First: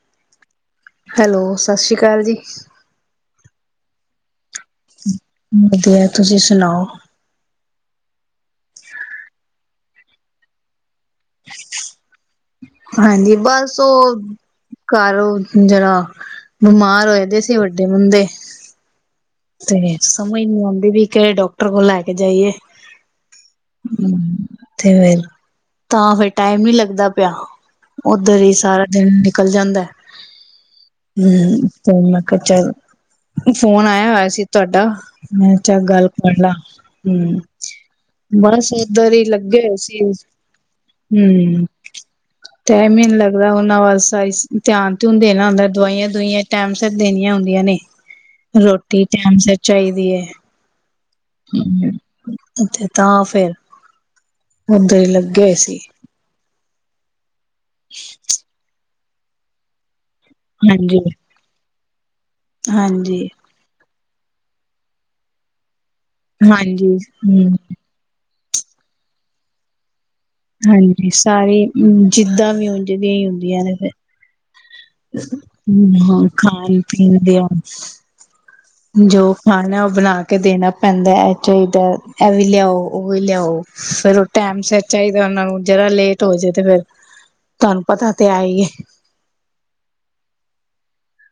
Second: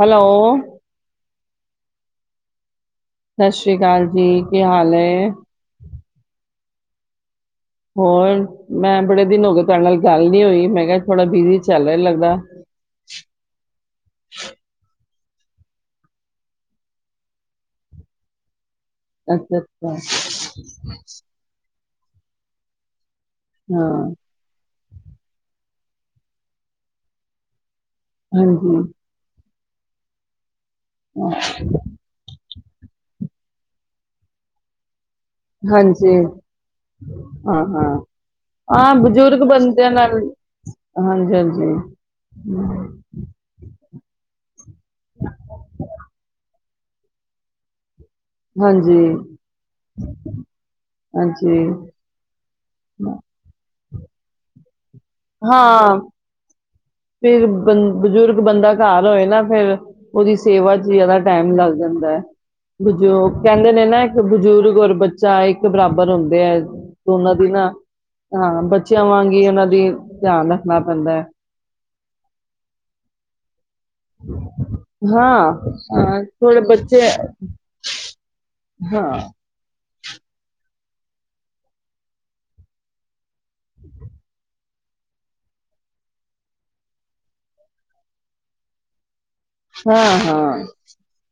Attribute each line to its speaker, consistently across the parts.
Speaker 1: Hello
Speaker 2: hello ਸਤਿ ਸ਼੍ਰੀ ਅਕਾਲ ਜੀ
Speaker 1: ਸਤਿ ਸ੍ਰੀ ਅਕਾਲ ਜੀ ਕੀ ਹਾਲ ਏ?
Speaker 2: ਵਧੀਆ ਤੁਸੀਂ ਸੁਣਾਓ
Speaker 1: ਹੋਰ ਮੈਂ ਬੜੇ ਦਿਨ ਹੋ ਗਏ। ਤੁਹਾਡੇ ਨਾਲ ਗੱਲ ਨੀ ਹੋਈ ਮੈਂ ਕਿਹਾ ਥੋੜਾ ਬਿਜ਼ੀ ਚੱਲ ਰਹੇ ਲੱਗਦਾ।
Speaker 2: ਹਾਂਜੀ, ਬਸ ਉਹ ਘਰ ਓ ਜਰਾ ਬਿਮਾਰ ਹੋਏ ਤੇ ਸੀ ਵੱਡੇ ਬੰਦੇ
Speaker 1: ਅੱਛਾ-ਅੱਛਾ,
Speaker 2: ਤੇ ਸਮਝ ਨੀ ਆਉਂਦੀ ਵੀ ਕੇ ਕਿਹੜੇ ਡਾਕਟਰ ਕੋਲ ਲੈਕੇ ਜਾਈਏ।
Speaker 1: ਹਾਂ।
Speaker 2: ਤੇ ਤਾਂ ਫਿਰ ਟਾਈਮ ਨੀ ਲੱਗਦਾ ਪਿਆ। ਉੱਧਰ ਹੀ
Speaker 1: ਹਾਂਜੀ,
Speaker 2: ਸਾਰਾ ਦਿਨ ਨਿਕਲ ਨਿਕਲ ਜਾਂਦਾ ਹੈ। ਹੂੰ ਮੈਂ ਕਲ ਚਲ ਫੋਨ ਆਇਆ ਹੋਇਆ। ਅਸੀ ਤੁਹਾਡਾ। ਮੈਂ ਚੱਲ, ਗੱਲ
Speaker 1: ਹਾਂਜੀ,
Speaker 2: ਕਰ ਲਾ
Speaker 1: ਹਾਂ-ਹਾਂ।
Speaker 2: ਹੂ ਬਸ
Speaker 1: ਹਾਂ, ਹਾਂ
Speaker 2: ਏਦਰ ਹੀ
Speaker 1: ਬਜ਼ੁਰਗ
Speaker 2: ਲੱਗੇ ਹੋਏ
Speaker 1: ਬੰਦਿਆਂ
Speaker 2: ਸੀ,
Speaker 1: ਨਾਲ
Speaker 2: ਹੂ
Speaker 1: ਹਾਂਜੀ-ਹਾਂਜੀ,
Speaker 2: ਟਾਈਮ ਹੀ ਨਹੀਂ ਲੱਗਦਾ, ਉਹਨਾਂ ਵਲ ਧਿਆਨ-ਧੂਨ ਦੇਣਾ ਹੁੰਦਾ ਦਵਾਈਆਂ- ਦੁਵਾਈਆਂ ਟਾਈਮ ਸਿਰ ਤੇ ਦੇਣੀਆਂ ਹੁੰਦੀਆਂ ਨੇ। ਰੋ [unintelligible]
Speaker 1: ਹਾਂਜੀ,
Speaker 2: ਟਾਈਮ ਸਿਰ ਚਾਹੀਦੀ ਹੈ।
Speaker 1: ਹਾਂਜੀ। ਹਾਂਜੀ
Speaker 2: ਤਾਂ ਫੇਰ। ੳਦਰ ਹੀ ਲੱਗੇ ਹੋਏ ਸੀ।
Speaker 1: ਹਾਂ, ਫਿਰ ਬੰ ਬਜ਼ੁਰਗ ਬੰਦਾ ਘਰ ਹੋਏ ਨਾ ਫੇਰ ਉਹਦੀ ਸੇਵਾ ਚ
Speaker 2: ਹਾਂਜੀ
Speaker 1: ਜ਼ਿਆਦਾ ਟਾਈਮ ਲੱਗ ਜਾਦਾਏ। ਦਾ
Speaker 2: ਹਾਂਜੀ
Speaker 1: ਜੌ ਕਹਿੰਦੇ ਨੇ ਨਾ ਬਜ਼ੁਰਗ ਔਰ ਬੱਚਾ ਇੱਕ ਬਰਾਬਰ ਹੁੰਦੇ ਹੈ
Speaker 2: ਹਾਂਜੀ
Speaker 1: ਦੋਨਾਂ ਦੀ
Speaker 2: ਹੂੰ ।
Speaker 1: ਨਾ ਹਾਂ ਬੱਚਿਆਂ ਵਾਂਗੀ ਉਹਨਾਂ ਦੀ ਧਿਆਨ ਰੱਖਣਾ
Speaker 2: ਹਾਂਜੀ
Speaker 1: ਪੈਂਦਾ ਹੈ
Speaker 2: ਸਾਰੇ ਹੂੰ, ਜਿੱਦਾਂ ਵੀ ਉਝ ਦੀਆਂ ਹੀ ਹੁੰਦੀਆਂ ਨੇ
Speaker 1: ਹਾਂ ਹਾਂ ਥੋੜੇ ਬੱਚੇ
Speaker 2: ਖਾਣ-ਪੀਣ ਦੀਆਂ
Speaker 1: ਹਾਂ
Speaker 2: ਜੋ ਖਾਣਾ, ਉਹ ਬਣਾ ਕੇ ਦੇਣਾ। ਪੈਂਦਾ ਇਹ ਚਾਹੀਦਾ ਇਹ ਵੀ ਲਿਆਓ, ਉਹ ਵੀ ਲਿਆਓ ਫਿਰ ਟੈਮ ਸਿਰ ਚਾਹੀਦਾ ਉਹਨਾ ਨੂੰ ਜਰਾ ਲੇਟ ਹੋ ਜਾਏ ਤੇ ਫੇਰ ਤੁਹਾਨੂੰ ਪਤਾ ਤੇ ਹੈਹੀਏ
Speaker 1: ਹਾਂ ਹਾਂ।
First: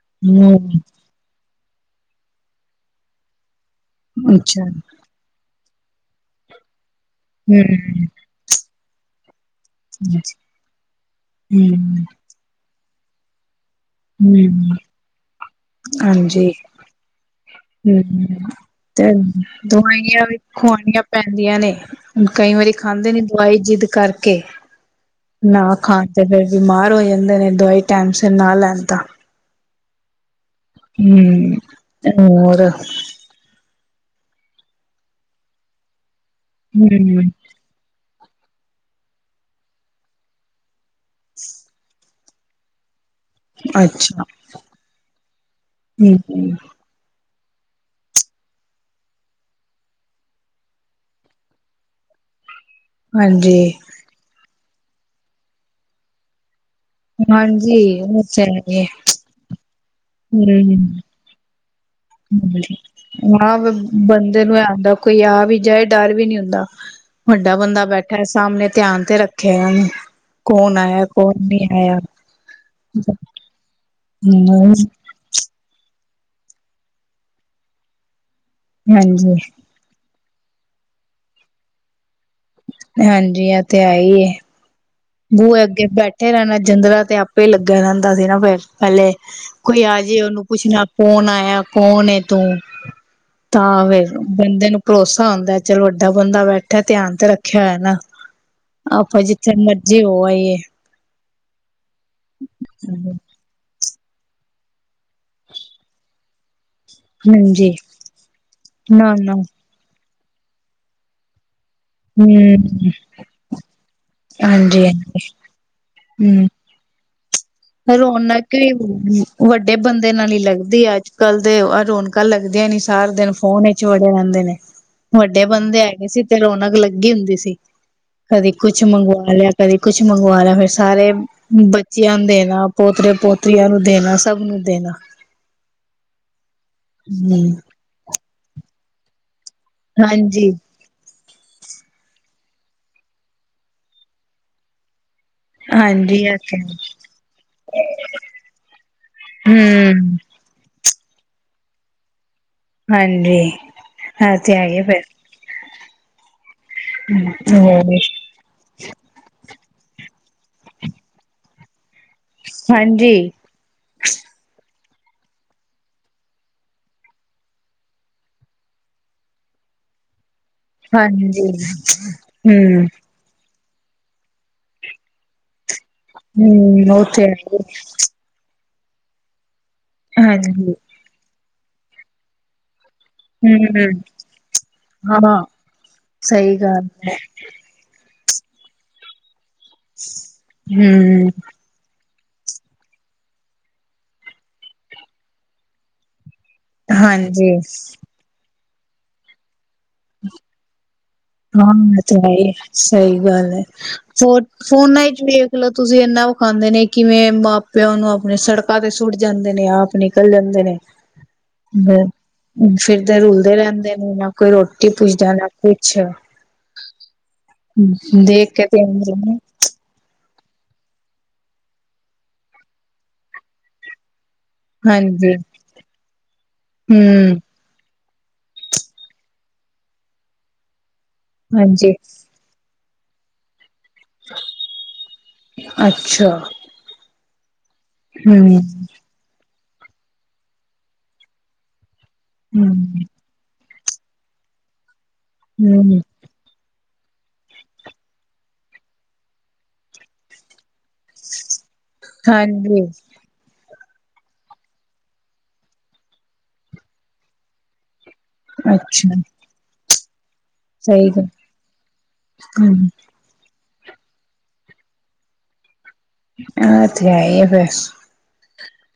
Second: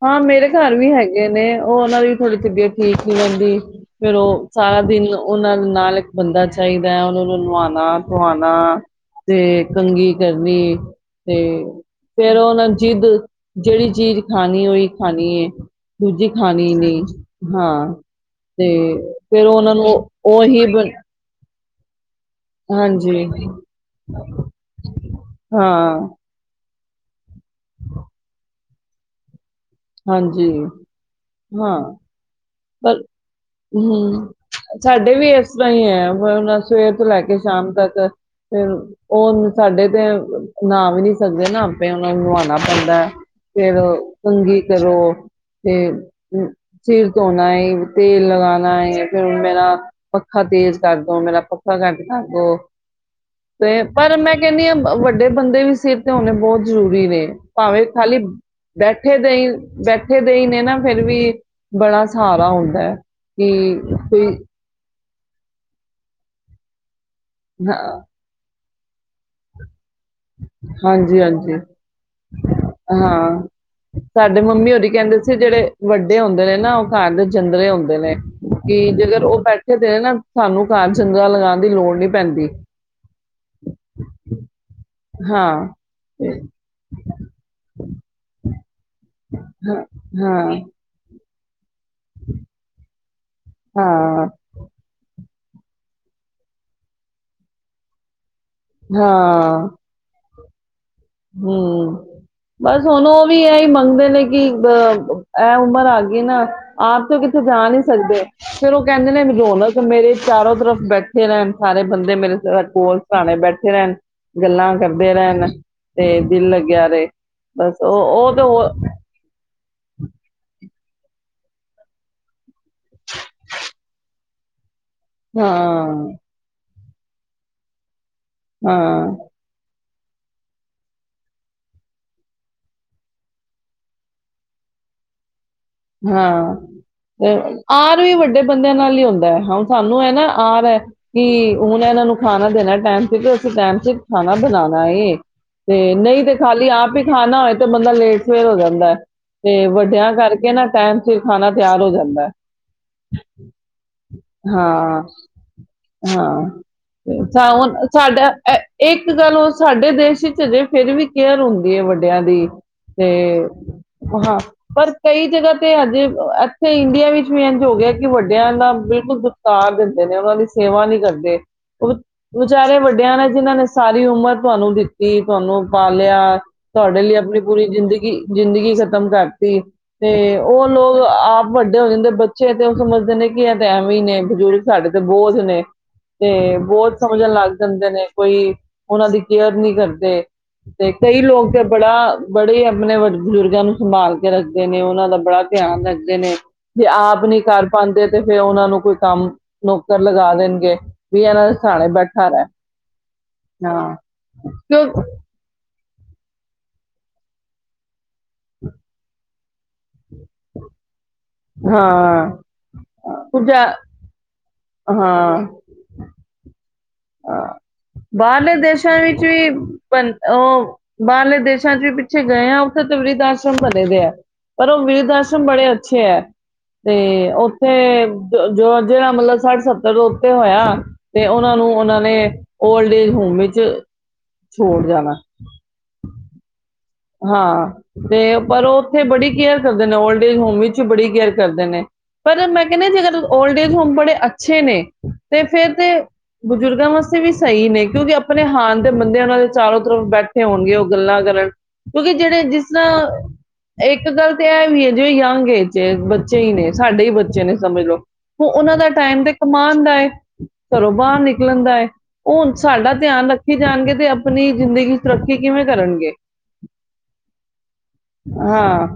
Speaker 1: ਹਾਂ, ਮੇਰੇ ਘਰ
Speaker 2: ਹੂੰ,
Speaker 1: ਵੀ ਹੈਗੇਨੇ ਔ ਔਨਾਂ ਦੀ ਥੋੜ੍ਹੀ ਤਬੀਅਤ ਠੀਕ ਨੀ ਰੇਂਦੀ। ਫੇਰ ਉਹ
Speaker 2: ਅੱਛਾ
Speaker 1: ਸਾਰਾ ਦਿਨ ਉਹਨਾਂ ਦੇ ਨਾਲ ਇੱਕ ਬੰਦਾ ਚਾਈ ਮੈਂ ਔਨਾਂ ਨੂੰ ਨੁਆਣਾ
Speaker 2: ਹੂੰ,
Speaker 1: ਧੁਆਣਾ ਤੇ ਕੰਘੀ
Speaker 2: ਹੂੰ।
Speaker 1: ਕਰਨੀ ਤੇ ਫੇਰ ਉਹਨਾਂ ਜਿੱਦ ਜੜੀ ਚੀਜ਼ ਖਾਣੀ
Speaker 2: ਹੂੰ,
Speaker 1: ਔਈ ਖਾਣੀ ਏ। ਦੂਜੀ
Speaker 2: ਹਾਂਜੀ
Speaker 1: ਖਾਣੀ ਨਈ, ਹਾਂ ਤੇ ਫੇਰ ਉਹਨਾਂ ਨੂੰ ਔਹੀ ਬੰ
Speaker 2: ਦੀਆਂ ਨੇ। ਕਈ ਵਾਰੀ ਖਾਂਦੇ ਨੀ ਦਵਾਈ ਜਿੱਦ ਕਰਕੇ। ਨਾ ਖਾਣ
Speaker 1: ਹਾਂ
Speaker 2: ਤੇ ਬ ਬਮਾਰ ਔ ਈ ਐ ਨਈ ਲੇਂਦੇ ਤੇ ਟਾਈਮ ਸਿਰ ਨਾ ਲੈਣ ਤਾ
Speaker 1: ਹਾਂਜੀ
Speaker 2: ਹੂੰ,
Speaker 1: ਹਾਂ
Speaker 2: ਧਨਵਾ ਰ
Speaker 1: ਨੀ, ਸਾਡੇ ਵੀ ਇਸ ਤਰ੍ਹਾਂ ਈ ਐ। ਨਾ ਸਵੇਰ ਤੋਂ ਲੈ
Speaker 2: ਹੂੰ,
Speaker 1: ਕੇ ਸ਼ਾਮ ਤੱਕ ਫਿਰ ਉਨ ਸਾਡੇ ਤੇ ਨਾਮ ਵੀ ਨੀ ਸਕਦੇ ਨਾ ਆਪੇ ਔ ਔਨਾ ਨੂੰ ਨਵਾਣਾ ਪੈਂਦੈ ਫਿਰ
Speaker 2: ਅੱਛਾ।
Speaker 1: ਕੰਘੀ ਕਰੋ ਤੇ
Speaker 2: ਹੂੰ,
Speaker 1: ਅੰ ਸਿਰ ਧੋਣਾ ਏ, ਤੇਲ ਲਗਾਨਾ ਏ ਫਿਰ ਮੇਰਾ ਪੱਖਾ ਤੇਜ਼ ਕਰਦੋ, ਮੇਰਾ ਪੱਖਾ ਘੱਟ ਕਰਦੋ
Speaker 2: ਹਾਂਜੀ,
Speaker 1: ਫੇਰ ਪਰ ਮੈਂ ਕੇਂਨੀ ਆਂ ਅ ਵੱਡੇ ਬੰਦੇ ਵੀ ਸਿਰ ਤੇ ਹੋਣੇ ਬੋਤ ਜਰੂਰੀ ਨੇ
Speaker 2: ਹਾਂਜੀ
Speaker 1: ਭਾਵੇਂ ਖਾਲੀ
Speaker 2: ਉਹ ਤੇ ਹੈ ਈ ਏ।
Speaker 1: ਬੈਠੇ ਦੇ ਈ, ਬੈਠੇ ਦੇ ਈ ਨੇ ਨਾ ਫੇਰ ਵੀ ਬੜਾ ਸਹਾਰਾ ਹੁੰਦਾ ਹੈ
Speaker 2: ਉ ਨਾ ਗ
Speaker 1: ਕਿ ਕੋਈ
Speaker 2: ਬੰਦੇ ਨੂੰ ਐ ਆਂਦੈ। ਕੋਈ ਆ ਵੀ ਜਾਏ ਡਰ ਵੀ ਨਈ ਹੁੰਦਾ ਵੱਡਾ ਬੰਦਾ
Speaker 1: ਹਾਂ
Speaker 2: ਬੈਠਾ ਏ ਸਾਮਣੇ ਧਿਆਨ ਤੇ ਰੱਖਿਆ ਇਐ ਔਨੇ।
Speaker 1: ਹਾਂਜੀ-ਹਾਂਜੀ, ਹਾਂ ਸਾਡੇ ਮੰਮੀ
Speaker 2: ਹਮ
Speaker 1: ਹੋਰੀ ਕਹਿੰਦੇ ਸੀ ਜਿਹੜੇ ਵੱਡ ਡੇ ਹੁੰਦੇ ਨੇ ਨਾ ਉਹ ਘਾਰ ਦੇ ਜੰਦਰਰੇ ਹੁੰਦੇ ਨੇ ਕਿ ਜੇਕਰ
Speaker 2: ਹਾਂਜੀ
Speaker 1: ਉਹ ਬੈਠੇ ਦੇ ਐ ਨਾ ਸਾਨੂੰ ਘਰ ਜੰਦਰਾ ਲਗਾਉਣ ਦੀ ਲੋੜ ਨਹੀਂ ਪੈਂਦੀ।
Speaker 2: ਹਾਂਜੀ ਏ ਤੇ ਹੈ ਹੀ ਏ ਬੂਹੇ
Speaker 1: ਹਾਂ
Speaker 2: ਅੱਗੇ ਬੈਠੇ ਰਹਿਣਾ ਜਿੰਦਰਾ ਤੇ ਆਪੇ ਲੱਗੇ ਰਹਿੰਦਾ ਸੀ ਨਾ ਫਿਰ ਪਹਿਲੇ
Speaker 1: ਹਾਂ
Speaker 2: ਕੋਈ ਆ ਜੇ, ਉਹਨੂੰ
Speaker 1: ਹਾਂ
Speaker 2: ਪੁੱਛਣਾ ਕੌਣ ਆਇਆ। ਕੌਣ ਏ ਤੂੰ ਤਾਂ
Speaker 1: ਹਾਂ
Speaker 2: ਫੇਰ ਬੰਦੇ ਨੂੰ ਭਰੋਸਾ ਹੁੰਦਾ ਚੱਲ ਵੱਡਾ ਬੰਦਾ ਬੈਠਾ ਧਿਆਨ ਤੇ ਰੱਖਿਆ ਹੋਇਆ ਨਾ ਆਪਾਂ ਜਿੱਥੇ
Speaker 1: ਹਾਂ
Speaker 2: ਮਰਜੀ ਹੋ ਆਈਏ
Speaker 1: ਹਮ ਬਸ ਹੁਣ ਉਹ ਵੀ ਏ ਹੀ ਮੰਗਦੇ ਨੇ ਨੇ ਕਿ ਅ ਇਹ ਉਮਰ ਆ ਗਈ ਨਾ ਆਪ ਤੇ ਉਹ ਕਿਥੇ ਜਾ
Speaker 2: ਹਾਂਜੀ
Speaker 1: ਨਹੀ ਸਕਦੇ, ਫੇਰ ਉਹ ਕਹਿੰਦੇ ਨੇ
Speaker 2: ਨਾ-ਨਾ
Speaker 1: ਰੌਣਕ ਮੇਰੇ ਚਾਰੋਂ ਤਰਫ ਬੈਠੇ ਰਹਿਣ ਸਾਰੇ ਬੰਦੇ ਮੇਰੇ
Speaker 2: ਹੂੰ
Speaker 1: ਕੋਲ ਸਰਾਣੇ ਬੈਠੇ ਰਹਿਣ ਗੱਲਾਂ ਕਰਦੇ
Speaker 2: ਹਾਂਜੀ-ਹਾਂਜੀ
Speaker 1: ਰਹਿਣ ਤੇ
Speaker 2: ਹੂੰ
Speaker 1: ਦਿਲ ਲੱਗਿਆ ਰਹੇ [unintelligible] ਉਹ ਉਹ ਤੇ
Speaker 2: ਰੌਣਕ
Speaker 1: ਹੋ
Speaker 2: ਵੱਡੇ ਬੰਦੇ ਨਾਲ ਹੀ ਲੱਗਦੀ ਦੀ ਅੱਜ ਕੱਲ ਦੇ ਰੌਣਕਾਂ ਲੱਗਦੀਆਂ ਨੀ ਸਾਰਾ ਦਿਨ ਫੋਨ ਵਿਚ ਵੜੇ ਰਹਿੰਦੇ ਨੇ। ਵੱਡੇ ਬੰਦੇ
Speaker 1: ਹਾਂ
Speaker 2: ਹੈਗੇ ਸੀ ਤੇ ਰੌਣਕ ਲੱਗੀ ਲੱਗੀ ਹੁੰਦੀ ਸੀ। ਕਦੇ ਕੁਛ
Speaker 1: ਹਾਂ
Speaker 2: ਮੰਗਵਾ ਲਿਆ ਕਦੇ ਕੁਛ ਮੰਗਵਾ ਲਿਆ ਫਿਰ ਸਾਰੇ ਬੱਚੇ ਆਉਂਦੇ ਨੇ ਪੋਤਰੇ ਪੋਤਰੀਆਂ ਨੂੰ ਦੇਣਾ ਸਭ ਨੂੰ ਦੇਣਾ।
Speaker 1: ਹਾਂ ਤੇ
Speaker 2: ਹੂੰ
Speaker 1: ਆਰ ਵੀ ਵੱਡੇ ਬੰਦਿਆਂ ਨਾਲ ਹੀ ਹੁੰਦਾ ਹੈ। ਸਾਨੂੰ ਹੈ ਨਾ
Speaker 2: ਹਾਂਜੀ
Speaker 1: ਆਰ ਹੈ। ਕਿ ਹੁਣ ਇਹਨਾਂ ਨੂੰ ਖਾਣਾ ਦੇਣਾ ਟਾਈਮ ਤੇ ਤੇ ਅਸੀ ਟਾਈਮ ਤੇ ਖਾਣਾ ਬਣਾਉਣਾ ਏ ਤੇ ਨਹੀਂ
Speaker 2: ਹਾਂਜੀ
Speaker 1: ਤੇ
Speaker 2: ਆ
Speaker 1: ਖਾਲੀ ਆਪ ਹੀ ਖਾਣਾ ਹੋਏ ਤੇ ਬੰਦਾ ਲੇਟ ਫੇਰ ਹੋ ਜਾਂਦਾ ਤੇ ਵੱਡਿਆਂ
Speaker 2: ਹੂੰ
Speaker 1: ਕਰਕੇ ਨਾ ਟਾਇਮ ਸਿਰ ਖਾਣਾ ਤਿਆਰ ਹੋ ਜਾਂਦਾ।
Speaker 2: ਹਾਂਜੀ ਏਹ ਤੇ ਹੈ ਹੀ
Speaker 1: ਹਾਂ
Speaker 2: ਫਿਰ।
Speaker 1: ਹਾਂ ਹੁਣ ਸਾਡਾ ਇੱਕ ਗੱਲ ਹੋ ਸਾਡੇ ਦੇਸ਼ ਵਿੱਚ ਅਜੇ ਫਿਰ ਵੀ ਕੇਅਰ ਹੁੰਦੀ ਹੈ ਵੱਡਿ ਆਂ ਦੀ ਤੇ
Speaker 2: ਹਾਂਜੀ
Speaker 1: ਹਾਂ ਪਰ ਕਈ ਜਗ੍ਹਾ ਤੇ ਅੱਜ ਇੱਥੇ ਇੰਡੀਆ ਵਿੱਚ ਵੀ ਇੰਝ ਹੋ ਗਿਆ ਕਿ ਵੱਡਿਆਂ ਨਾਲ ਬਿਲਕੁਲ ਦੁਦਕਾਰ ਦਿੰਦੇ ਨੇ ਉਹਨਾਂ ਦੀ ਸੇਵਾ ਨੀ ਕਰਦੇ
Speaker 2: ਹਾਂਜੀ
Speaker 1: ਉਹ ਵਿਚਾਰੇ
Speaker 2: ਹੂੰ
Speaker 1: ਵੱਡਿਆਂ ਨੇ ਜਿਹਨਾਂ ਨੇ ਸਾਰੀ ਉਮਰ ਤੁਹਾਨੂੰ ਦਿੱਤੀ ਤੁਹਾਨੂੰ ਪਾਲਿਆ
Speaker 2: ਹੂੰ
Speaker 1: ਤੁਹਾਡੇ
Speaker 2: ਉਹ
Speaker 1: ਲਈ
Speaker 2: ਤੇ
Speaker 1: ਆਪਣੀ
Speaker 2: ਹੈ
Speaker 1: ਪੂਰੀ ਜ਼ਿੰਦਗੀ-ਜ਼ਿੰਦਗੀ ਖਤਮ ਕਰਤੀ
Speaker 2: ਹੀ
Speaker 1: ਤੇ ਉਹ
Speaker 2: ਹਾਂਜੀ
Speaker 1: ਲੋਕ ਆਪ ਵੱਡੇ ਹੋ ਜਾਂਦੇ ਬੱਚੇ ਤੋ ਸਮਝਦੇ ਨੇ ਕਿ ਇਹ ਤੇ
Speaker 2: ਹੂੰ
Speaker 1: ਐਵੇਂ ਹੀ ਨੇ ਬਜ਼ੁਰਗ ਸਾਡੇ ਤੇ
Speaker 2: ਹਾਂ
Speaker 1: ਬੋਛਨੇ ਤੇ
Speaker 2: ਸਹੀ ਗੱਲ
Speaker 1: ਬੌਛ
Speaker 2: ਹੈ
Speaker 1: ਸਮਝਣ ਲੱਗ ਜਾਂਦੇ ਨੇ। ਕੋਈ ਉਹਨਾਂ ਦੀ ਕੇਅਰ ਨੀ ਕਰਦੇ ਤੇ ਕਈ
Speaker 2: ਹੂੰ
Speaker 1: ਲੋਕ ਤੇ ਬੜਾ ਬੜੇ ਆਪਣੇ ਵੱਡੇ ਬਜ਼ੁਰਗਾਂ ਨੂੰ ਸੰਭਾਲ ਕੇ ਰੱਖਦੇ ਨੇ ਉਹਨਾਂ ਦਾ ਬੜਾ ਧਿਆਨ ਰੱਖਦੇ ਨੇ। ਜੇ ਆਪ ਨਹੀਂ
Speaker 2: ਹਾਂਜੀ
Speaker 1: ਕਰ ਪਾਉਂਦੇ ਤੇ ਫਿਰ ਉਹਨਾਂ ਨੂੰ ਕੋਈ ਕੰਮ ਨੌਕਰ ਲਗਾ ਦੇਣਗੇ। ਵੀ ਇਹਨਾਂ ਦੇ ਸਹਾਣੇ
Speaker 2: ਹਾਂ,
Speaker 1: ਬੈਠਾ ਰਹਿ
Speaker 2: ਤਾਂਹੀ ਸਹੀ ਗੱਲ ਹੈ
Speaker 1: ਹਾਂ ਕਿਉਂ
Speaker 2: ਫੋਨ-ਫੋਨਾਂ ਵਿੱਚ ਵੇਖਲੋ ਤੁਸੀਂ ਇੰਨਾ ਵਖਾਂਦੇ ਨੇ ਕਿਵੇਂ ਮਾਂ ਪਿਓ ਨੂੰ ਤੇ ਸੜਕਾਂ ਤੇ ਸੁੱਟ ਜਾਨ ਦਿਨੇ ਆਪ ਨਿਕਲ ਜਾਂਦੇ ਨੇ।
Speaker 1: ਹਾਂ
Speaker 2: [unintelligible] ਫਿਰਦੇ
Speaker 1: ਕੁਝ
Speaker 2: ਰੁਲਦੇ
Speaker 1: ਹਾਂ
Speaker 2: ਰਹਿੰਦੇ ਨੇ ਨਾ ਕੋਈ ਰੋ [unintelligible]
Speaker 1: ਹਾਂ,
Speaker 2: ਦੇਖ
Speaker 1: ਬਾਹਰਲੇ
Speaker 2: ਕੇ ਤੇ
Speaker 1: ਦੇਸਾਂ
Speaker 2: ਹਾਂਜੀ
Speaker 1: ਵਿੱਚ ਵੀ ਬੰ ਉਹ ਬਾਹਰਲੇ ਦੇਸਾਂ ਚ ਵੀ ਪਿੱਛੇ ਗਏ ਆ। ਉੱਥੇ ਤਾਂ ਵਰਿਧ ਆਸ਼ਰਮ ਬਣੇ ਪਏਐ। ਪਰ, ਉਹ ਵਿਰਧ
Speaker 2: ਹੂੰ
Speaker 1: ਆਸ਼ਰਮ ਬੜੇ ਅੱਛੇ ਐ, ਤੇ ਉੱਥੇ ਜੋ-ਜੋ ਜਿਹੜਾ ਮਤਲਬ ਸੱਠ-ਸੱਤਰ ਤੋਂ ਉੱਤੇ ਹੋਇਆ। ਤੇ ਉਹਨਾਂ ਨੂੰ
Speaker 2: ਹਾਂਜੀ
Speaker 1: ਤੇ ਓਲਡ ਏਜ ਹੋਮ ਵਿੱਚ ਛੋੜ ਜਾਣਾ
Speaker 2: ਅੱਛਾ।
Speaker 1: ਹਾਂ।
Speaker 2: ਹੂੰ,
Speaker 1: ਤੇ ਪਰ ਉਹ ਉੱਥੇ ਬੜੀ ਕੇਅਰ ਕਰਦੇ ਨੇ। ਓਲਡ ਏਜ ਹੋਮ ਵਿੱਚ ਬੜੀ ਕੇਅਰ ਕਰਦੇ ਨੇ। ਪਰ ਮੈਂ ਕਹਿੰਦੀ ਆ
Speaker 2: ਹੂੰ,
Speaker 1: ਜੇਕਰ ਓਲਡ ਏ [unintelligible] ਬੜੇ ਅੱਛੇ ਨੇ ਤੇ ਫੇਰ ਤੇ
Speaker 2: ਹੂੰ
Speaker 1: ਬਜ਼ੁਰਗਾਂ ਵਾਸਤੇ ਉੱਥੇ ਵੀ ਸਹੀ ਨੇ ਕਿਉਂਕਿ ਆਪਣੇ ਹਾਨ ਦੇ ਬੰਦਿਆਂ ਨਾਲ ਚਾਰੋ ਤਰਫ ਬੈਠੇ ਹੋਣਗੇ ਉਹ। ਗੱਲਾਂ ਕਰਣ ਕਿਉਂਕਿ ਜਿਹੜੇ ਜਿਸ
Speaker 2: ਹਾਂਜੀ
Speaker 1: ਨਾ ਇੱਕ ਗੱਲ ਤੇ ਇਹ ਵੀ ਹੈ ਜਿਵੇਂ ਯੰਗ ਏਜ ਏ ਬੱਚੇ ਈ ਨੇ, ਸਾਡੇ ਵੀ ਬੱਚੇ ਨੇ ਸਮਝ ਲਉ ਉਹ ਉਹਨਾਂ ਦਾ
Speaker 2: ਅੱਛਾ
Speaker 1: ਟਾਈਮ ਤੇ ਕਮਾਉਣ ਦਾ ਏ ਘਰੋਂ
Speaker 2: ਸਹੀ
Speaker 1: ਬਾਹਰ
Speaker 2: ਗੱਲ
Speaker 1: ਨਿਕਲਣ ਦਾ ਏ ਉਹ ਹੁਣ
Speaker 2: ਹੂੰ
Speaker 1: ਸਾਡਾ ਧਿਆਨ ਰ [unintelligible] ਜਾਣਗੇ ਤੇ ਆਪਣੀ ਜ਼ਿੰਦਗੀ ਚ ਤਰੱਕੀ ਕਿਵੇਂ ਕਰਨਗੇ
Speaker 2: ਆ ਐਥੇ ਆਈ ਆ ਬਸ
Speaker 1: ਹਾਂ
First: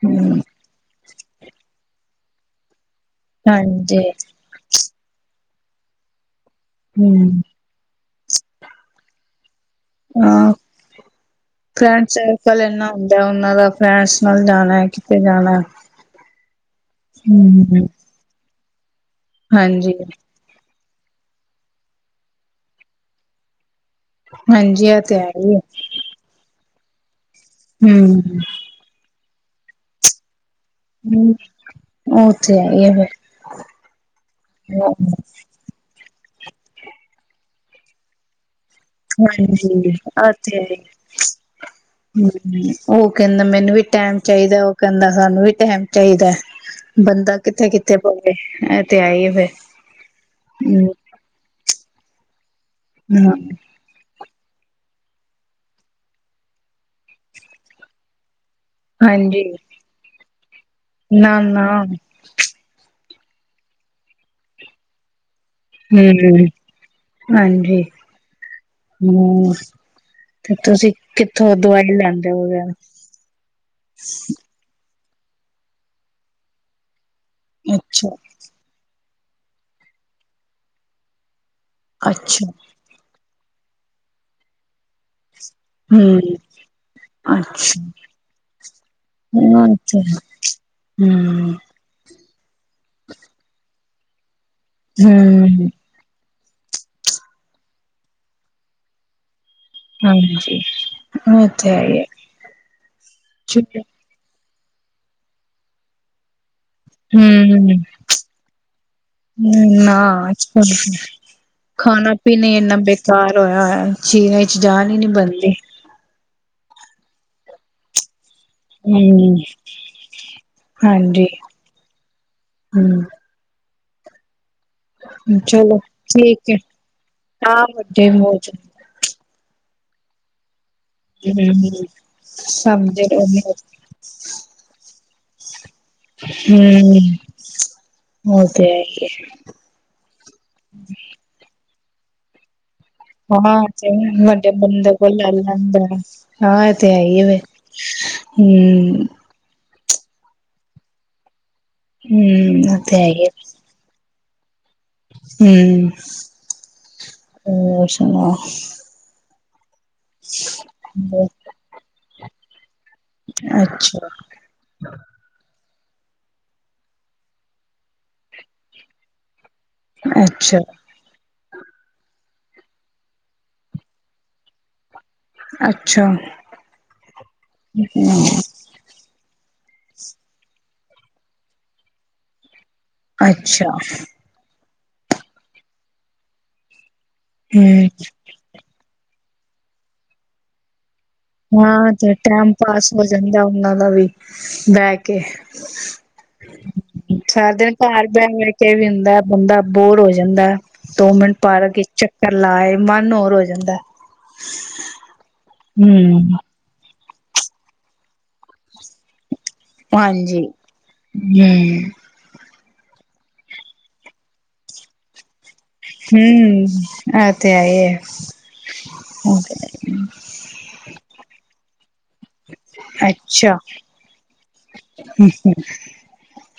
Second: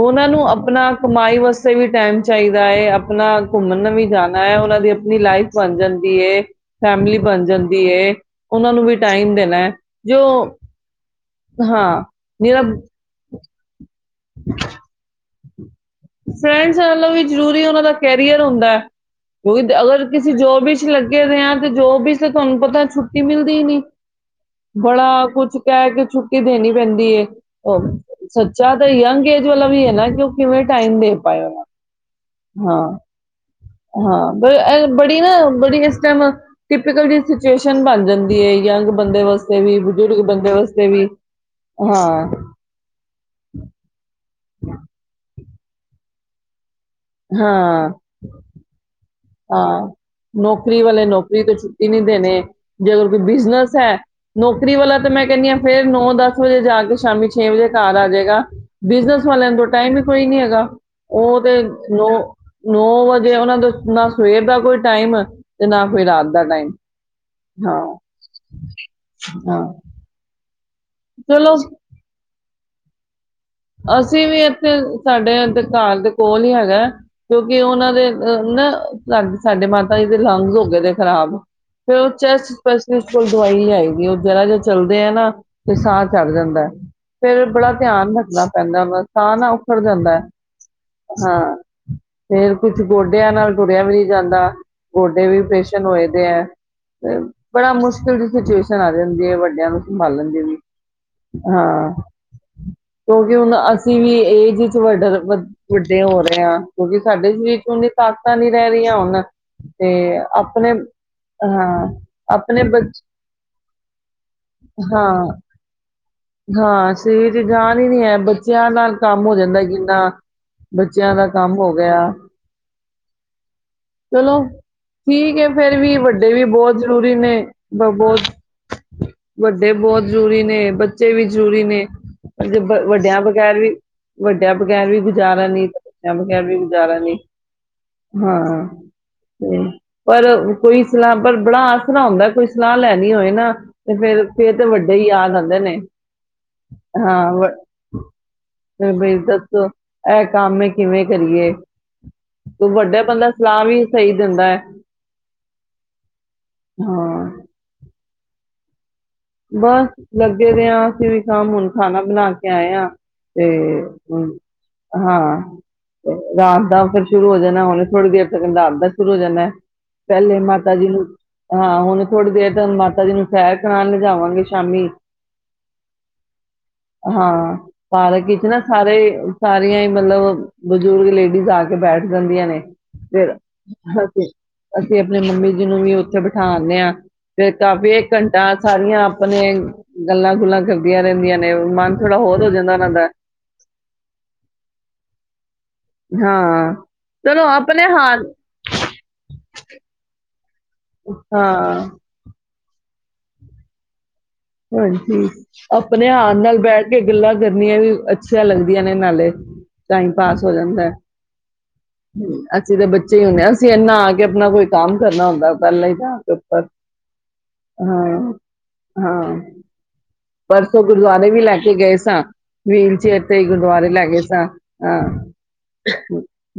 Speaker 1: ਉਹਨਾਂ ਨੂੰ ਆਪਣਾ ਕਮਾਈ ਵਾਸਤੇ ਵੀ ਟਾਈਮ ਚਾਹੀਦਾ ਏ [unintelligible] ਆਪਣਾ ਘੁੰਮਣ ਨੂੰ
Speaker 2: ਹਾਂਜੀ
Speaker 1: ਵੀ ਜਾਣਾ ਹੈ ਉਹਨਾਂ ਦੀ ਆਪਣੀ ਲਾਈਫ ਬਣ ਜਾਂਦੀ ਏ ਫੈਮਲੀ
Speaker 2: ਹੂੰ
Speaker 1: ਬਣ ਜਾਂਦੀ ਹੈ ਉਹਨਾਂ ਨੂੰ ਵੀ ਟਾਈਮ ਦੇ [unintelligible] ਜੋ
Speaker 2: ਹਾਂ
Speaker 1: ਹਾਂ
Speaker 2: ਫਰੈਂਡ
Speaker 1: ਮੇਰਾ
Speaker 2: ਸਰਕਲ [unintelligible] [unintelligible] [inaudible]
Speaker 1: ਫਰੈਂਡਸ ਨਾਲੋਂ ਵੀ ਜ਼ਰੂਰੀ ਉਹਨਾਂ
Speaker 2: ਹੂੰ
Speaker 1: ਦਾ ਕੈਰੀਅਰ ਹੁੰਦਾ ਹੈ ਕਿਉਂਕ
Speaker 2: ਹਾਂਜੀ
Speaker 1: ਅਗਰ ਕਿਸੀ ਜੋ ਵੀ ਲੱਗੇ ਦੇ ਆ ਤੇ ਜੋ ਵੀ ਤੁਹਾਨੂੰ ਪਤਾ ਛੁੱਟੀ ਮਿਲਦੀ ਨ
Speaker 2: ਹਾਂਜੀ ਇਹ
Speaker 1: ਬੜਾ
Speaker 2: ਤੇ ਹੈ ਹੀ
Speaker 1: ਕੁੱਛ ਕਹਿ ਕੇ ਛੁੱਟੀ ਦੇਣੀ ਪੈਂਦੀ ਏ ਉਹ
Speaker 2: ਹੂੰ
Speaker 1: ਸੱਚਾ ਤਾਂ ਯੰਗ ਏਜ ਵਾਲਾ ਵੀ ਹੈ ਨਾ ਕਿ ਉਹ ਕਿਵੇਂ ਟਾਈਮ ਦੇ ਪਾਏ
Speaker 2: ਉਹ ਤੇ ਹੈ
Speaker 1: ਹਾਂ
Speaker 2: ਹੀ ਆ
Speaker 1: ਹਾਂ ਪਰ ਬੜੀ ਨਾ ਬੜੀ ਟਿਪਕਲ ਜਿ ਸਿਚੁਏਸ਼ਨ ਬਣ ਜਾਂਦੀ ਹੈ ਯੰਗ ਬੰਦੇ ਵਾਸਤੇ ਵੀ
Speaker 2: ਹਾਂਜੀ
Speaker 1: ਬਜ਼ੁਰਗ
Speaker 2: ਆ
Speaker 1: ਬੰਦੇ
Speaker 2: ਤੇ
Speaker 1: ਵਾਸਤੇ ਵੀ ਹਾਂ
Speaker 2: ਹਮ ਉਹ ਕਹਿੰਦਾ ਮੈਨੂੰ ਵੀ ਟੈਮ ਚਾਹੀਦਾ ਉਹ ਕਹਿੰਦਾ ਸਾਨੂੰ ਵੀ ਟਮ ਚਾਹੀਦਾ ਹੈ ਬੰਦਾ ਕਿੱਥੇ
Speaker 1: ਹਾਂ
Speaker 2: ਕਿੱਥੇ ਪਵੇ ਤੇ ਆਏ
Speaker 1: ਹਾਂ ਨੌਕਰੀ ਵਾਲੇ ਨੌਕਰੀ ਤੇੁ ਤਨਦੇੇ ਨੇ ਜੇ ਅਗਰ ਕੋਈ
Speaker 2: ਫਿਰ ਹ
Speaker 1: ਬਿਜਨਸ ਹੈ ਨੌਕਰੀ ਵਾਲਾ ਤਾਂ ਮੈਂ ਕਹਿੰਦੀ ਹਾਂ ਫੇਿਰ ਨੌ ਦਸ ਵਜੇ ਜਾ ਕੇ ਸ਼ਾਮੀ ਛੇ ਵਜੇ ਕਾਰਰ ਆ ਜਾੇਗਾ ਬਿਜਨਸ
Speaker 2: ਹਾਂਜੀ
Speaker 1: ਵਾਲਿਆਂ ਤੋਂ ਟਾਈਮ ਕੋਈ ਨੀ ਹੈਗਾ
Speaker 2: ਨਾ
Speaker 1: ਉਹ ਤੇ
Speaker 2: ਨਾ
Speaker 1: ਨੌ ਨੌ ਵਜੇ ਉਹਨਾਂ ਦੇ ਨ ਸੁਏਬ ਕੋਈ ਟਾਈਮ ਆ ਤੇ ਨਾ ਕੋਈ ਰਾਤ ਦਾ
Speaker 2: ਹਮ
Speaker 1: ਟਾਈਮ ਹਾਂ
Speaker 2: ਹਾਂਜੀ ਹਮ
Speaker 1: ਹਾਂ
Speaker 2: ਤੇ ਤੁਸੀਂ ਕਿੱਥੋਂ
Speaker 1: ਚਲੋ
Speaker 2: ਦਵਾਈ ਲੈਂਦੇ ਹੋਗੇ
Speaker 1: ਅਸੀਂ ਵੀ ਇੱਥੇ ਸਾਡੇ ਅਧਿਕਾਰ ਦੇ ਕੋਲ ਹੀ ਹੈਗਾ ਕਿਉਂਕਿ ਉਹਨਾਂ ਦੇ
Speaker 2: ਅੱਛਾ
Speaker 1: ਅ ਨਾ ਸਾਡ ਸਾਡੇ ਮਾਤਾ ਜੀ ਦੇ ਲੰਗਸ ਹੋ ਗਏ ਨੇ ਖਰਾਬ ਫ
Speaker 2: ਅੱਛਾ
Speaker 1: ਚਰਚ ਪਸ ਬਿਲ ਕੋਲ ਦਵਾਈ ਆਏਗੀ ਉਹ ਜਰਾ ਜਿ ਚੱਲਦੇ ਆ ਨਾ ਤੇ ਸਾਹ
Speaker 2: ਹਮ
Speaker 1: ਚੜ ਜਾਂਦਾ ਫੇਿਰ ਬੜਾ
Speaker 2: ਅੱਛਾ
Speaker 1: ਧਿਆਨ ਰੱਖਦਾ ਕਹਿੰਦਾ ਹੁੰਦਾ ਸਾਹ ਨਾ
Speaker 2: ਉਹ
Speaker 1: ਉਖੜ
Speaker 2: ਤੇ
Speaker 1: ਜਾਂਦਾ
Speaker 2: ਹਮ
Speaker 1: ਹਾਂ ਫੇਰ ਕੁੱਛ ਗੋਡਿਆਂ ਨਾਲ ਤੁਰਿਆ ਵੀ ਨਹੀਂ ਜਾਂਦਾ ਗੋਡੇ ਵੀ
Speaker 2: ਹਮ
Speaker 1: ਫੇਸ਼ਨ ਹੋਏ ਦੇ ਹੈ ਤੇ ਬੜਾ ਮੁਸ਼ਕਿਲ ਦੀ ਸਿਚੁਏਸ਼ਨ ਆ ਰ ਹੁੰਦੀ ਹੈ ਵ
Speaker 2: ਹਾਂਜੀ ਹ ਇਥੇ ਹੈ
Speaker 1: ਹਾਂ
Speaker 2: ਹੀ
Speaker 1: ਕਿਉਂਕਿ
Speaker 2: ਆ
Speaker 1: ਹੁਣ ਅਸੀਂ ਵੀ ਏਜ ਵਿੱਚ ਵੱਡਰ ਵ ਵੱਡੇ ਹੋ ਰਹੇ ਆ
Speaker 2: ਹਮ
Speaker 1: ਰਹੀਆਂ ਹੁਣ ਤੇ
Speaker 2: ਨਾ
Speaker 1: ਆਪਣੇ
Speaker 2: ਅੱਜਕੱਲ
Speaker 1: ਹਾਂ
Speaker 2: ਖਾਣਾ ਪੀਣਾ
Speaker 1: ਆਪਣੇ
Speaker 2: ਇੰਨਾ
Speaker 1: ਬੱਚ
Speaker 2: ਬੇਕਾਰ ਹੋਇਆ ਹੈ ਚੀਨ ਚ ਜਾਨ ਹੀ ਨੀ
Speaker 1: ਹਾਂ
Speaker 2: ਬਣਦੀ
Speaker 1: ਹਾਂ ਸ ਤੇ ਜਾਣ ਹੀ ਨਹੀਂੀ ਹੈ ਬੱਚਿਆਂ ਨਾਲ ਕੰਮ ਹੋ
Speaker 2: ਹੂੰ।
Speaker 1: ਜਾਂਦਾ ਕਿੰਨਾ ਬੱਚਿਆਂ
Speaker 2: ਹਾਂਜੀ
Speaker 1: ਦਾ ਕੰਮ ਹੋ ਗਿਆ
Speaker 2: ਹੂੰ
Speaker 1: ਚਲੋ ਠੀਕ
Speaker 2: ਚਲੋ
Speaker 1: ਫੇਰ ਵੀ ਵੱਡੇ ਵੀ
Speaker 2: ਠੀਕ ਹੈ
Speaker 1: ਬਹੁਤ ਜ਼ਰੂਰੀ ਨੇ
Speaker 2: ਹਾਂ
Speaker 1: ਬ
Speaker 2: ਵੱਡੇ ਮੌਜ
Speaker 1: ਬਹੁਤ ਵੱਡ ੇ ਬਹੁਤ ਜ਼ਰੂਰੀ ਨੇ ਬੱਚੇ ਵੀ ਜਰੂਰੀ
Speaker 2: ਹੂੰ
Speaker 1: ਨੇ
Speaker 2: ਸਮਝਦੇ
Speaker 1: ਵੱਡਿਆਂ
Speaker 2: ਰਹਿੰਦੇ
Speaker 1: ਬਗੈਰ ਵੀ ਵੱਡਿਆਂ ਬਗ਼ੈਰ ਵੀ ਗੁਜ਼ਾਰਾ ਨੀ ਤੇ ਬੱਚਿਆਂ ਬਗੈਰ ਵੀ ਗੁਜ਼ਾਰਾ
Speaker 2: ਹਾਂ
Speaker 1: ਨੀ
Speaker 2: ਉਹ ਤੇ
Speaker 1: ਹਾਂ
Speaker 2: ਹੈ ਹੀ
Speaker 1: ਤੇ ਪਰ ਕੋਈ ਸਲਾਮ ਪਰ ਬੜਾ ਣਾ ਹਉਂਦਾ ਕੋਈ ਸਲਾਹ ਲੈਣੀ ਹੋਏ ਨਾ
Speaker 2: ਹਾਂ ਤੇ
Speaker 1: ਫਿਰ
Speaker 2: ਮਡੇ
Speaker 1: ਫਿਰ ਤੇ
Speaker 2: ਬੰਦ
Speaker 1: ਵੱਡੇ ਹੀ
Speaker 2: ਕੋ ਲ
Speaker 1: ਯਾਦ ਆਉਂਦੇ ਨੇ
Speaker 2: ਲਦਾ ਹਾਂ ਇ ਤੇ ਆਈਏਵੇ
Speaker 1: ਫ ਬੇਜਦਾ ਇਹ ਕੰਮ ਕਿਵੇਂ ਕਰੀਏ
Speaker 2: ਹੂੰ
Speaker 1: ਤ
Speaker 2: ਉਹ
Speaker 1: ਵੱਡਾ ਬੰਦਾ ਸਲਾਹ ਵੀ ਸਹੀ ਜਾਂਦਾ ਹੈ
Speaker 2: ਹਮ
Speaker 1: ਹਾਂ
Speaker 2: ਹੋ ਸੁਣਾ
Speaker 1: ਬੱਸ ਲੱਗੇ ਦੇ ਹਾਂ ਅਸੀਂ ਵੀ ਕੰਮ ਹੁਣ ਖਾਣਾ ਬਣਾ ਕੇ ਜਾਇ ਤੇ
Speaker 2: ਅੱਛਾ
Speaker 1: ਹ ਹਾਂ ਰਾਤ ਦਾ ਫਿਰ ਸ਼ੁਰੂ ਹੋ ਜਾਣਾ ਹੁਣ ਥੋੜ੍ਹੀ ਦੇਰ ਤੱਕ ਰਾਤ ਦਾ ਸ਼ੁਰੂ ਹੋ ਜਾਣਾ ਪਹਿਲੇ
Speaker 2: ਅੱਛਾ
Speaker 1: ਮਾਤਾ ਜੀ ਨੂੰ ਹਾਂ ਹੁਣ ਥੋੜੀ ਦੇਰ ਮਾਤਾ ਜੀ ਨੂੰ ਸੈਰ ਕਰਾਉਣ ਲੱ ਜਾਵਾਂਗੇ ਸ਼ਾਮੀ
Speaker 2: ਅੱਛਾ।
Speaker 1: ਹਾਂ
Speaker 2: ਹੂੰ,
Speaker 1: ਪਾਰਕ ਵਿੱਚ ਨਾ ਸਾਰੇ ਸਾਰੀਆਂ ਹੀ ਮਤਲਬ ਬਜ਼ੁਰਗ ਲੇਡੀਜ਼ ਆ ਕੇ ਬੈਠ ਜਾਂਦੀਆਂ ਨੇ ਫਿਰ
Speaker 2: ਅੱਛਾ
Speaker 1: ਹਾਂ ਅਸੀਂ ਆਪਣੇ ਮੰਮੀ ਜੀ ਨੂੰ ਵੀ ਉੱਥੇ ਬਿਠਾਦੇ ਹਾਂ ਤੇ
Speaker 2: ਹੂੰ
Speaker 1: ਕਾਫੀ ਘੰਟਾ ਆਪਣੇ ਗੱਲਾਂ ਗੁੱਲਾਂ ਕਰ
Speaker 2: ਹਾਂ ਤੇ ਟੈਮ ਪਾਸ ਹੋ
Speaker 1: ਦਾ
Speaker 2: ਜਾਂਦਾ ਉਹਨਾਂ ਦਾ ਵੀ ਬਹਿ ਕੇ
Speaker 1: ਹਾਂ ਚਲੋ
Speaker 2: ਸਾਰ ਦਿਨ
Speaker 1: ਆਪਣੇ
Speaker 2: ਘਰ ਬਹਿ
Speaker 1: ਹਾਲ
Speaker 2: ਬੈ ਕੇ ਵੀ ਹੁੰਦਾ ਬੰਦਾ ਬੋਰ ਹੋ ਜਾਂਦਾ ਜਾਂੰਦਾ ਦੋ ਮਿੰਟ ਪਾਾਰਗੇ
Speaker 1: ਹਾਂ
Speaker 2: ਚੱਕਰ ਲਾਏ ਮਨ ਹੋਰ ਹੋ ਜਾਂਦਾ ਹਮ
Speaker 1: ਆਪਣੇਿਆਨ ਨਾਲ ਬੈਠ ਕੇ ਗੱਲਾਂ ਕਰਨੀੀਆਂ ਵੀ ਅੱਛਾ ਲੱਗਦਾ ਨੇ ਨਾਲੇ ਟਾਈਮ ਪਾਸ
Speaker 2: ਹਾਂਜੀ
Speaker 1: ਹੋ ਜਾਂਦਾ
Speaker 2: ਹਮ
Speaker 1: ਅਸੀਂ ਦੇ ਬੱਚੇ ਹੀ ਹੁੰਦੇ ਹਾਂ ਅਸੀਂ ਇੰਨਾ ਆ ਕੇ ਆਪਣਾ ਕੋਈ ਕੰਮ ਕਰਨਾ ਹੁੰਦਾ ਪਹਿਲਾਂ ਹੀ ਤਾਂ ਆ ਕੇ ਉੱਪਰ
Speaker 2: ਹਮ ਆਹ ਤੇ ਆਏ
Speaker 1: ਹਾਂ ਹਾਂ ਪਰਸੋਂ ਗੁਰਦੁਆਰੇ ਵੀ ਲੈ ਕੇ ਗਏ ਸਾਂ ਵੀਲ ਚੇਅਰ ਤੇ
Speaker 2: ਅੱਛਾ
Speaker 1: ਗੁਰਦੁਆਰੇ ਲੈ ਗਏ ਸਾਂ ਹਾਂ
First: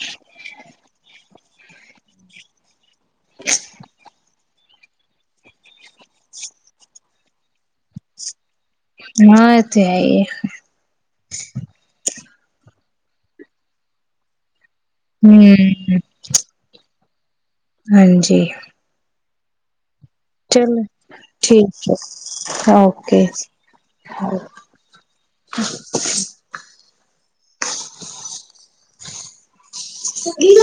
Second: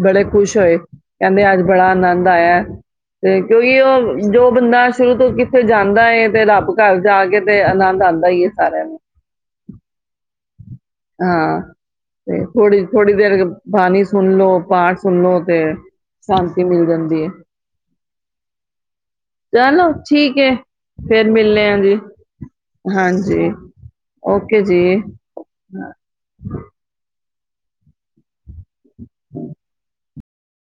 Speaker 1: ਬੜੇ ਖੁਸ਼ ਹੋਏ ਕਹਿੰਦੇ ਅੱਜ ਬੜਾ ਆਨੰਦ ਆਇਆ ਤੇ ਕਿਉਂਕਿ ਉਹ ਜੋ ਬੰਦਾ ਸ਼ੁਰੂ ਤੋਂ ਕਿੱਥੇ ਜਾਂਦਾ ਤੇ ਰੱਬ ਘਰ ਜਾ ਕੇ ਤੇ ਆਨੰਦ ਆਉਂਦਾ ਏ
Speaker 2: ਹਾਂ ਇਹ ਤੇ ਹੈਈ
Speaker 1: ਹਾਂ ਤੇ ਥੋੜੀ ਥੋੜੀ ਦੇਰ ਬਾਣੀ ਸੁਣ ਲਓ ਪਾਠ ਸੁਣੋ ਤੇ
Speaker 2: ਹਮ
Speaker 1: ਸ਼ਾਂਤੀ ਮਿਲ ਜਾਂਦੀ ਤੇ
Speaker 2: ਹਾਂਜੀ
Speaker 1: ਚਲੋ ਠੀਕ ਹੈ
Speaker 2: ਚਲੋ
Speaker 1: ਫੇਿਰ ਮਿਲਲੇ ਆ
Speaker 2: ਠੀਕ
Speaker 1: ਜੀ
Speaker 2: ਹੈ ਓਕੇ
Speaker 1: ਹਾਂਜੀ ਓਕੇ ਜੀ
Speaker 2: [unintelligible] [unintelligible]
Speaker 1: [unintelligible]
Speaker 2: [unintelligible]